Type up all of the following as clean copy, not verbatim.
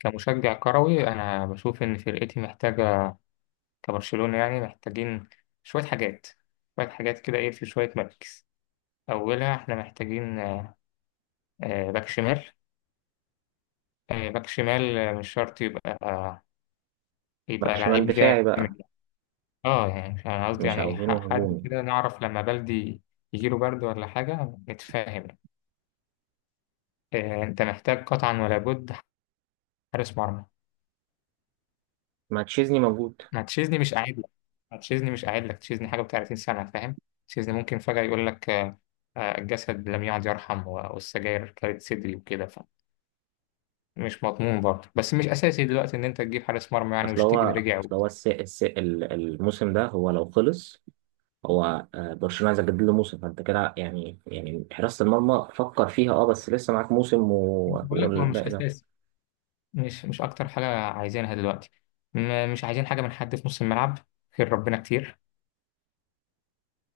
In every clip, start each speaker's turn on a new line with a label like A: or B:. A: كمشجع كروي أنا بشوف إن فرقتي محتاجة كبرشلونة، يعني محتاجين شوية حاجات شوية حاجات كده، إيه، في شوية مراكز. أولها إحنا محتاجين باك شمال. باك شمال مش شرط يبقى،
B: باك
A: يبقى
B: شمال
A: لعيب
B: دفاعي بقى.
A: جامد. اه يعني أنا قصدي
B: مش
A: يعني إيه،
B: عاوزينه
A: حد
B: هجومي.
A: كده نعرف لما بلدي يجيله برد ولا حاجة نتفاهم. أنت محتاج قطعا ولا بد حارس مرمى.
B: ماتشيزني موجود.
A: ما تشيزني مش قاعد لك ما تشيزني مش قاعد لك، تشيزني حاجة و30 سنة فاهم. تشيزني ممكن فجأة يقول لك الجسد لم يعد يرحم والسجاير كانت صدري وكده. فمش مضمون برضه، بس مش أساسي دلوقتي إن أنت تجيب حارس مرمى، يعني
B: اصل
A: وشتيجن
B: هو
A: رجع
B: اصل هو الموسم ده هو لو خلص، هو برشلونة عايز يجدد له موسم، فانت كده يعني يعني حراسة المرمى فكر فيها بس لسه معاك موسم
A: بقول لك هو مش
B: والباقي ده.
A: أساسي. مش أكتر حاجة عايزينها دلوقتي. مش عايزين حاجة من حد في نص الملعب، خير ربنا كتير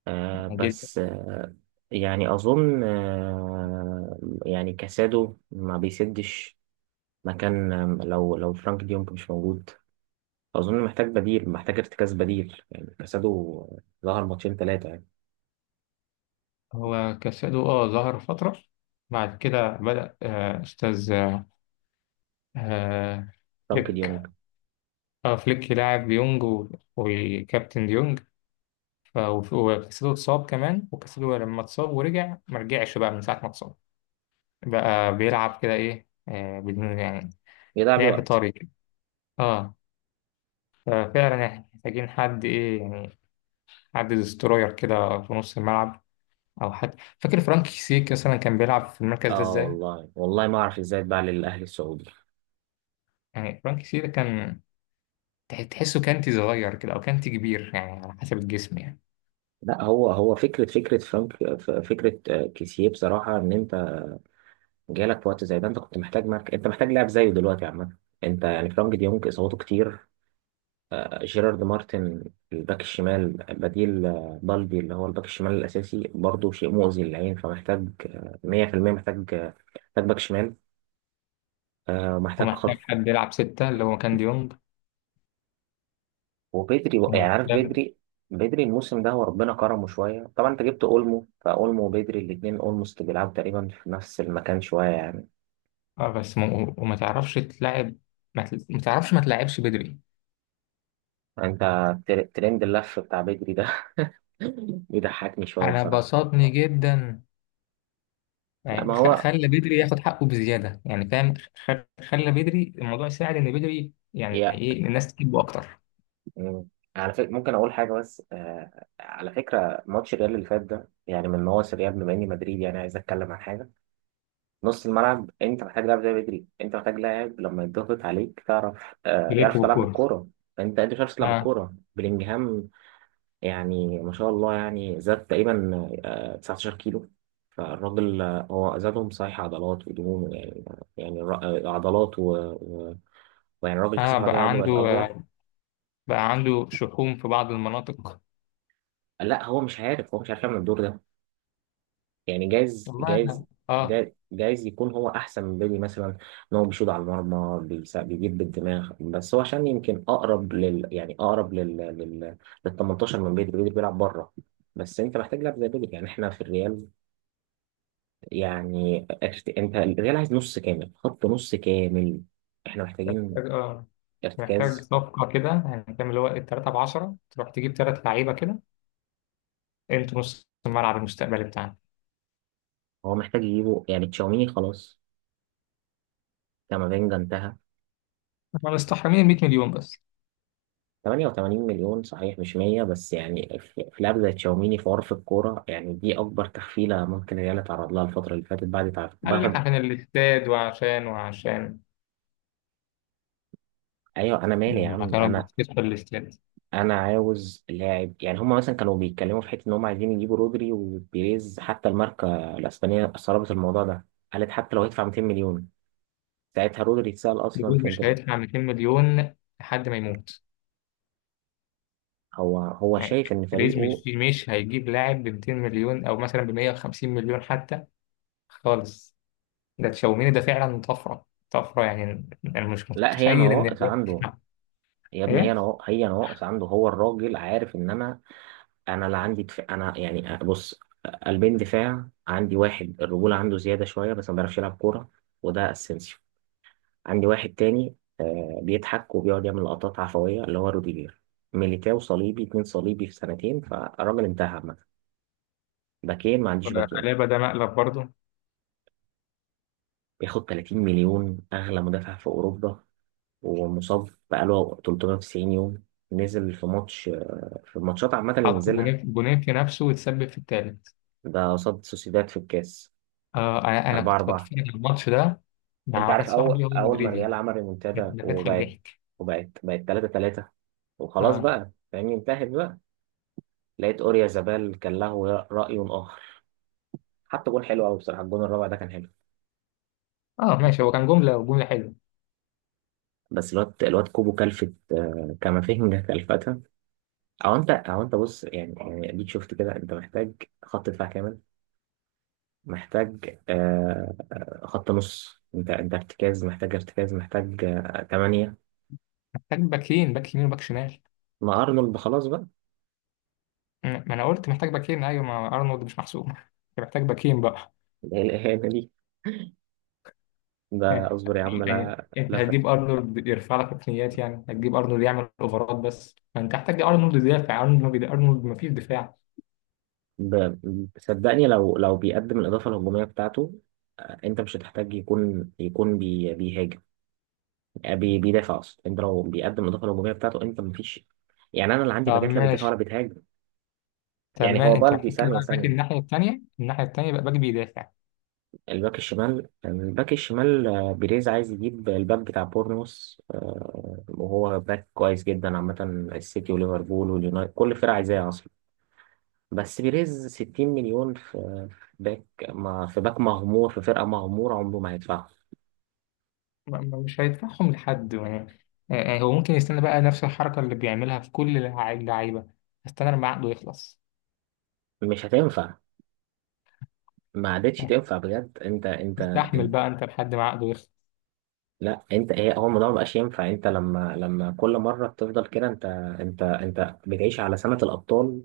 A: يعني جدا.
B: بس يعني اظن يعني كاسادو ما بيسدش مكان، لو فرانك ديونج مش موجود. اظن محتاج بديل، محتاج ارتكاز بديل يعني. كاسادو ظهر ماتشين ثلاثة.
A: هو كاسادو ظهر فترة، بعد كده بدأ آه، أستاذ آه، آه،
B: فرانك ديونج
A: اه فليك لاعب ديونج وكابتن ديونج. وكاسيدو اتصاب كمان، وكاسيدو لما اتصاب ورجع ما رجعش بقى، من ساعة ما اتصاب بقى بيلعب كده ايه، بدون يعني،
B: يضيع بيه
A: لعب
B: وقت.
A: طري كده. اه. ففعلا احنا محتاجين حد ايه يعني، حد ديستروير كده في نص الملعب، او حد. فاكر فرانك سيك مثلا كان بيلعب في المركز ده
B: اه
A: ازاي؟
B: والله والله ما اعرف ازاي اتباع للاهلي السعودي.
A: يعني فرانك سيك ده كان، تحسه كانتي صغير كده او كانتي كبير، يعني على حسب الجسم يعني.
B: لا هو هو فكره فرانك، فكره كيسيه بصراحه، ان انت جالك في وقت زي ده انت كنت محتاج مارك. انت محتاج لاعب زيه دلوقتي عامه. انت يعني فرانك ديونج اصاباته كتير. جيرارد مارتن الباك الشمال بديل، بالدي اللي هو الباك الشمال الاساسي برضه شيء مؤذي للعين. فمحتاج 100% محتاج، محتاج باك شمال، محتاج
A: ومحتاج
B: خط.
A: حد يلعب ستة، اللي هو كان ديونج.
B: يعني عارف
A: ومحتاج،
B: بدري، بدري الموسم ده هو ربنا كرمه شوية. طبعا انت جبت اولمو، فاولمو وبدري الاتنين اولموست بيلعبوا تقريبا في نفس المكان شوية يعني.
A: اه بس وما تعرفش تلعب. ما تعرفش ما تلعبش بدري.
B: انت ترند اللف بتاع بدري ده بيضحكني شوية
A: انا
B: بصراحة.
A: بسطني جدا،
B: لا ما
A: يعني
B: هو
A: خلى بدري ياخد حقه بزياده يعني، فاهم. خ... خلى بدري الموضوع يساعد ان بدري، يعني
B: هي.
A: ايه، الناس تجيبه اكتر.
B: مم. على فكرة ممكن اقول حاجة، بس على فكرة ماتش الريال اللي فات ده يعني من نواصي الريال، بما اني مدريد يعني عايز اتكلم عن حاجة. نص الملعب انت محتاج لاعب زي بدري. انت محتاج لاعب لما يضغط عليك تعرف
A: بيلف
B: يعرف تلعب
A: بالكوره.
B: بالكوره. انت مش عارف تلعب
A: اه.
B: بالكوره بلينجهام يعني. ما شاء الله يعني زاد تقريبا 19 كيلو. فالراجل هو زادهم صحيح عضلات ودهون يعني. يعني عضلات و... ويعني الراجل كسر
A: اه
B: العضلية
A: بقى
B: عنده
A: عنده
B: بقت اكبر.
A: بقى عنده شحوم في بعض المناطق.
B: لا هو مش عارف، هو مش عارف يعمل الدور ده يعني. جايز
A: والله أنا-
B: جايز
A: اه
B: جايز جايز يكون هو احسن من بيلي مثلا. ان هو بيشوط على المرمى، بيجيب بالدماغ. بس هو عشان يمكن اقرب لل يعني اقرب لل 18 من بيلي. بيلي بيلعب بره. بس انت محتاج لاعب زي بيلي يعني. احنا في الريال، يعني انت الريال عايز نص كامل، خط نص كامل. احنا محتاجين
A: محتاج. اه محتاج
B: ارتكاز.
A: صفقه كده يعني، فاهم، اللي هو التلاته ب 10 تروح تجيب ثلاث لعيبه كده. انتوا نص الملعب المستقبلي بتاعنا.
B: هو محتاج يجيبه يعني. تشاوميني خلاص، كامافينجا انتهى.
A: احنا مستحرمين ال 100 مليون بس.
B: 88 مليون صحيح، مش 100 بس. يعني في لاعب زي تشاوميني في عرف الكورة، يعني دي أكبر تحفيلة ممكن الريال اتعرض لها الفترة اللي فاتت بعد تعرف
A: قال لك
B: بعد.
A: عشان الاستاد وعشان
B: أيوه أنا مالي يا
A: لما
B: عم
A: كانوا
B: أنا.
A: بيستثمروا في الاستاد.
B: أنا عاوز لاعب يعني. هما مثلا كانوا بيتكلموا في حتة إن هما عايزين يجيبوا رودري وبيريز، حتى الماركة الأسبانية استغربت الموضوع ده. قالت حتى لو هيدفع 200 مليون. ساعتها رودري اتسأل أصلا
A: بيريز
B: في
A: مش
B: انتر.
A: هيدفع 200 مليون لحد ما يموت.
B: هو هو
A: يعني
B: شايف إن
A: بيريز
B: فريقه،
A: مش هيجيب لاعب ب 200 مليون او مثلا ب 150 مليون حتى، خالص. ده تشاوميني ده فعلا طفره طفره، يعني انا مش
B: لا هي
A: متخيل ان
B: نواقص
A: الريال
B: عنده.
A: تدفع.
B: يا ابني هي
A: ايه.
B: نواقص، هي نواقص عنده. هو الراجل عارف إن أنا، انا لا عندي دفاع. انا يعني بص، قلبين دفاع عندي. واحد الرجوله عنده زياده شويه بس ما بيعرفش يلعب كوره، وده اسينسيو. عندي واحد تاني بيضحك وبيقعد يعمل لقطات عفويه اللي هو روديجير. ميليتاو صليبي اتنين، صليبي في سنتين، فالراجل انتهى عامه. باكين، ما عنديش باكين.
A: قلابه ده، مقلب برضه.
B: بياخد 30 مليون، اغلى مدافع في اوروبا، ومصاب بقاله 390 يوم. نزل في ماتش، في الماتشات عامه اللي
A: حط
B: نزلها،
A: جونين جونين في نفسه وتسبب في الثالث.
B: ده قصاد سوسيداد في الكاس
A: انا كنت
B: 4-4.
A: بتفرج على الماتش ده مع
B: انت
A: واحد
B: عارف اول
A: صاحبي هو
B: اول ما
A: مدريدي،
B: الريال عمل ريمونتادا،
A: ده بيضحك
B: وبقت
A: ضحك.
B: وبقت بقت 3 3، وخلاص
A: اه.
B: بقى فاهمني، انتهت بقى. لقيت اوريا زبال كان له راي اخر. حتى جون حلو قوي بصراحه، الجون الرابع ده كان حلو.
A: اه ماشي، هو كان جملة وجملة حلوة.
B: بس الواد كوبو كلفت كامافينجا كلفتها. او انت بص، يعني يعني اديك شفت كده. انت محتاج خط دفاع كامل، محتاج خط نص. انت ارتكاز، محتاج ارتكاز. محتج تمانية.
A: محتاج باكين، باك يمين وباك شمال.
B: ما ارنولد خلاص بقى.
A: مم. ما انا قلت محتاج باكين، ايوه، ما ارنولد مش محسوب أنت محتاج باكين بقى.
B: ايه الاهانه دي؟ ده
A: يعني
B: اصبر يا عم،
A: يعني
B: لا
A: انت
B: لا.
A: هتجيب ارنولد يرفع لك ركنيات، يعني هتجيب ارنولد يعمل اوفرات، بس ما انت محتاج ارنولد يدافع. ارنولد ما بيد... ارنولد ما فيش دفاع.
B: ب- صدقني لو لو بيقدم الإضافة الهجومية بتاعته أنت مش هتحتاج يكون يكون بي بيهاجم. آه، بي بيدافع أصلا. أنت لو بيقدم الإضافة الهجومية بتاعته أنت مفيش. يعني أنا اللي عندي
A: طب
B: باكات لا بتدافع ولا
A: ماشي،
B: بتهاجم.
A: طب
B: يعني
A: ما
B: هو
A: انت
B: بالدي
A: محتاج
B: ثانية
A: بقى باك
B: ثانية.
A: الناحية التانية بقى باك بيدافع.
B: الباك الشمال، الباك الشمال، بيريز عايز يجيب الباك بتاع بورنموث، وهو باك كويس جدا عامة. السيتي وليفربول واليونايتد كل الفرق عايزاه أصلا. بس بيريز 60 مليون في باك، ما في باك مغمور في فرقة مغمورة عمره ما هيدفعها.
A: مش هيدفعهم لحد يعني هو ممكن يستنى بقى نفس الحركة اللي بيعملها في كل اللعيبة، استنى لما عقده يخلص.
B: مش هتنفع، ما عادتش تنفع بجد. انت انت,
A: استحمل
B: انت
A: بقى انت لحد ما عقده يخلص.
B: لا انت ايه، هو الموضوع ما بقاش ينفع. انت لما لما كل مره بتفضل كده. انت بتعيش على سنه الابطال.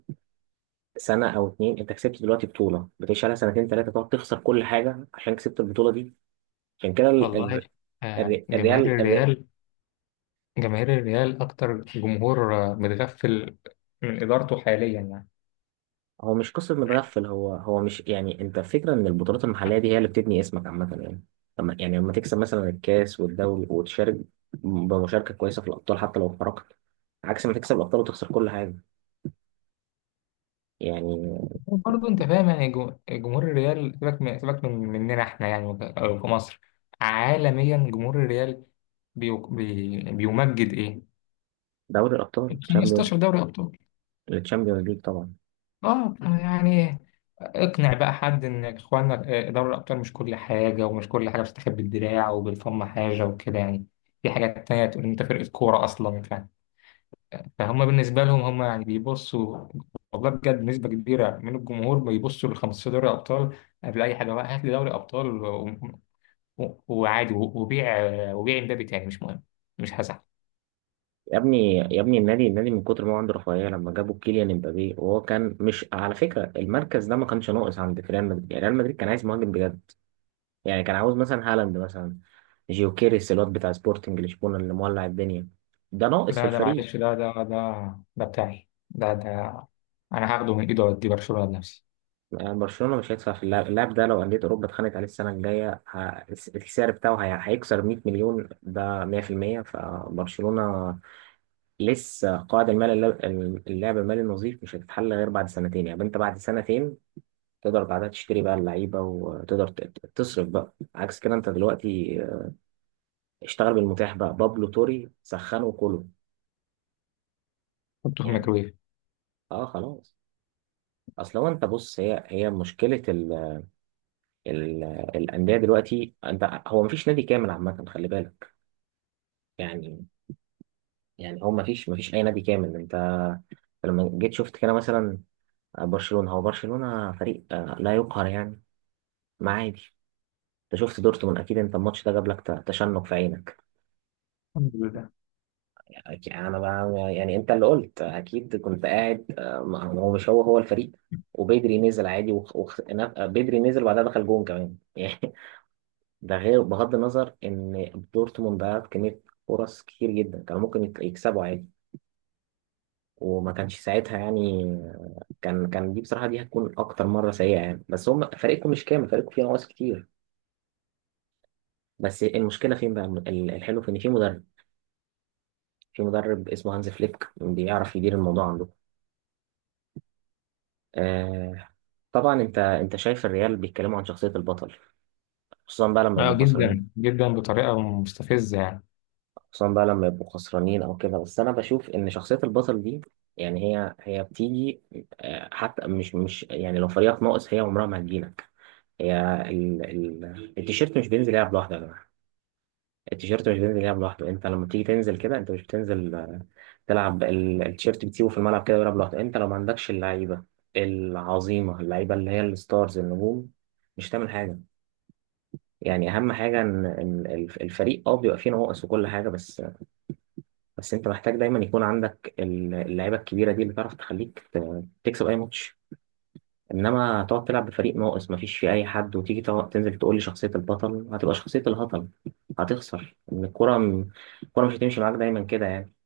B: سنه او اتنين انت كسبت دلوقتي بطوله، بتعيش على سنتين ثلاثه، تقعد تخسر كل حاجه عشان كسبت البطوله دي. عشان كده
A: والله.
B: الريال،
A: آه، جماهير
B: الريال,
A: الريال جماهير الريال اكتر جمهور متغفل من ادارته حاليا يعني.
B: هو مش قصة متغفل. هو هو مش يعني، انت فكرة ان البطولات المحلية دي هي اللي بتبني اسمك عامة يعني. لما يعني لما تكسب مثلا الكاس والدوري، وتشارك بمشاركة كويسة في الأبطال حتى لو خرجت، عكس ما تكسب الأبطال وتخسر كل حاجة يعني.
A: وبرضه انت فاهم يعني، جمهور الريال، سيبك من مننا احنا يعني، أو في مصر، عالميا جمهور الريال بيو بي بيمجد ايه؟
B: دوري الأبطال، تشامبيونز،
A: 15 دوري ابطال.
B: التشامبيونز ليج طبعا.
A: اه يعني، اقنع بقى حد ان اخوانا، دوري الابطال مش كل حاجه، ومش كل حاجه بتستخبى بالدراع وبالفم حاجه وكده يعني. في حاجات تانية تقول إن انت فرقه كوره اصلا، فهم بالنسبه لهم، هم يعني بيبصوا. والله بجد نسبه كبيره من الجمهور بيبصوا ل 15 دوري ابطال قبل اي حاجه. بقى هات لي دوري ابطال وعادي، وبيع امبابي تاني مش مهم، مش هزعل.
B: يا ابني يا ابني النادي، النادي من كتر ما هو عنده رفاهية، لما جابوا كيليان امبابي وهو كان مش على فكرة، المركز ده ما كانش ناقص عند ريال مدريد. يعني ريال مدريد كان عايز مهاجم بجد. يعني كان عاوز مثلا هالاند مثلا، جيوكيريس الواد بتاع سبورتنج لشبونة اللي مولع الدنيا، ده ناقص في
A: لا ده
B: الفريق.
A: معلش، ده بتاعي، ده ده انا هاخده من ايده واديه برشلونه لنفسي.
B: يعني برشلونة مش هيدفع في اللاعب، اللاعب ده لو أندية أوروبا اتخانقت عليه السنة الجاية السعر بتاعه هيكسر 100 مليون ده 100%. فبرشلونة لسه قاعد، المال اللاعب المالي النظيف مش هتتحل غير بعد سنتين. يعني أنت بعد سنتين تقدر بعدها تشتري بقى اللعيبة، وتقدر تصرف بقى عكس كده. أنت دلوقتي اشتغل بالمتاح بقى، بابلو توري سخنه وكله
A: حطه في
B: يعني.
A: الميكرويف.
B: اه خلاص. اصل هو انت بص، هي هي مشكله ال ال الانديه دلوقتي. انت هو مفيش نادي كامل عامه، خلي بالك. يعني يعني هو مفيش مفيش اي نادي كامل. انت لما جيت شفت كده مثلا، برشلونه، هو برشلونه فريق لا يقهر يعني. ما عادي، انت شفت دورتموند اكيد، انت الماتش ده جاب لك تشنج في عينك
A: الحمد لله.
B: يعني. انا بقى يعني انت اللي قلت. اكيد كنت قاعد ما هو مش هو هو الفريق. وبدري نزل عادي بدري نزل، وبعدها دخل جون كمان ده غير بغض النظر ان دورتموند ضيعت كميه فرص كتير جدا كانوا ممكن يكسبوا عادي، وما كانش ساعتها يعني. كان كان دي بصراحه دي هتكون اكتر مره سيئه يعني، بس هم فريقكم مش كامل، فريقكم فيه نواقص كتير. بس المشكله فين بقى، الحلو في ان في مدرب، في مدرب اسمه هانز فليك بيعرف يدير الموضوع عنده. آه. طبعا انت انت شايف الريال بيتكلموا عن شخصيه البطل، خصوصا بقى لما
A: اه،
B: يبقوا خسرانين.
A: جدا جدا، بطريقه مستفزه يعني.
B: خصوصا بقى لما يبقوا خسرانين او كده، بس انا بشوف ان شخصيه البطل دي يعني هي هي بتيجي، حتى مش مش يعني لو فريقك ناقص هي عمرها ما هتجيلك. هي ال ال التيشيرت مش بينزل يلعب لوحده يا جماعه. التيشيرت مش بينزل يلعب لوحده. انت لما بتيجي تنزل كده انت مش بتنزل تلعب التيشيرت، بتسيبه في الملعب كده ويلعب لوحده. انت لو ما عندكش اللعيبه العظيمه، اللعيبه اللي هي الستارز النجوم، مش هتعمل حاجه. يعني اهم حاجه ان إن الفريق بيبقى فيه نواقص وكل حاجه، بس بس انت محتاج دايما يكون عندك اللعيبه الكبيره دي اللي تعرف تخليك تكسب اي ماتش. انما تقعد تلعب بفريق ناقص مفيش فيه اي حد، وتيجي تنزل تقول لي شخصيه البطل هتبقى شخصيه الهطل. هتخسر، ان الكره مش هتمشي معاك دايما كده يعني.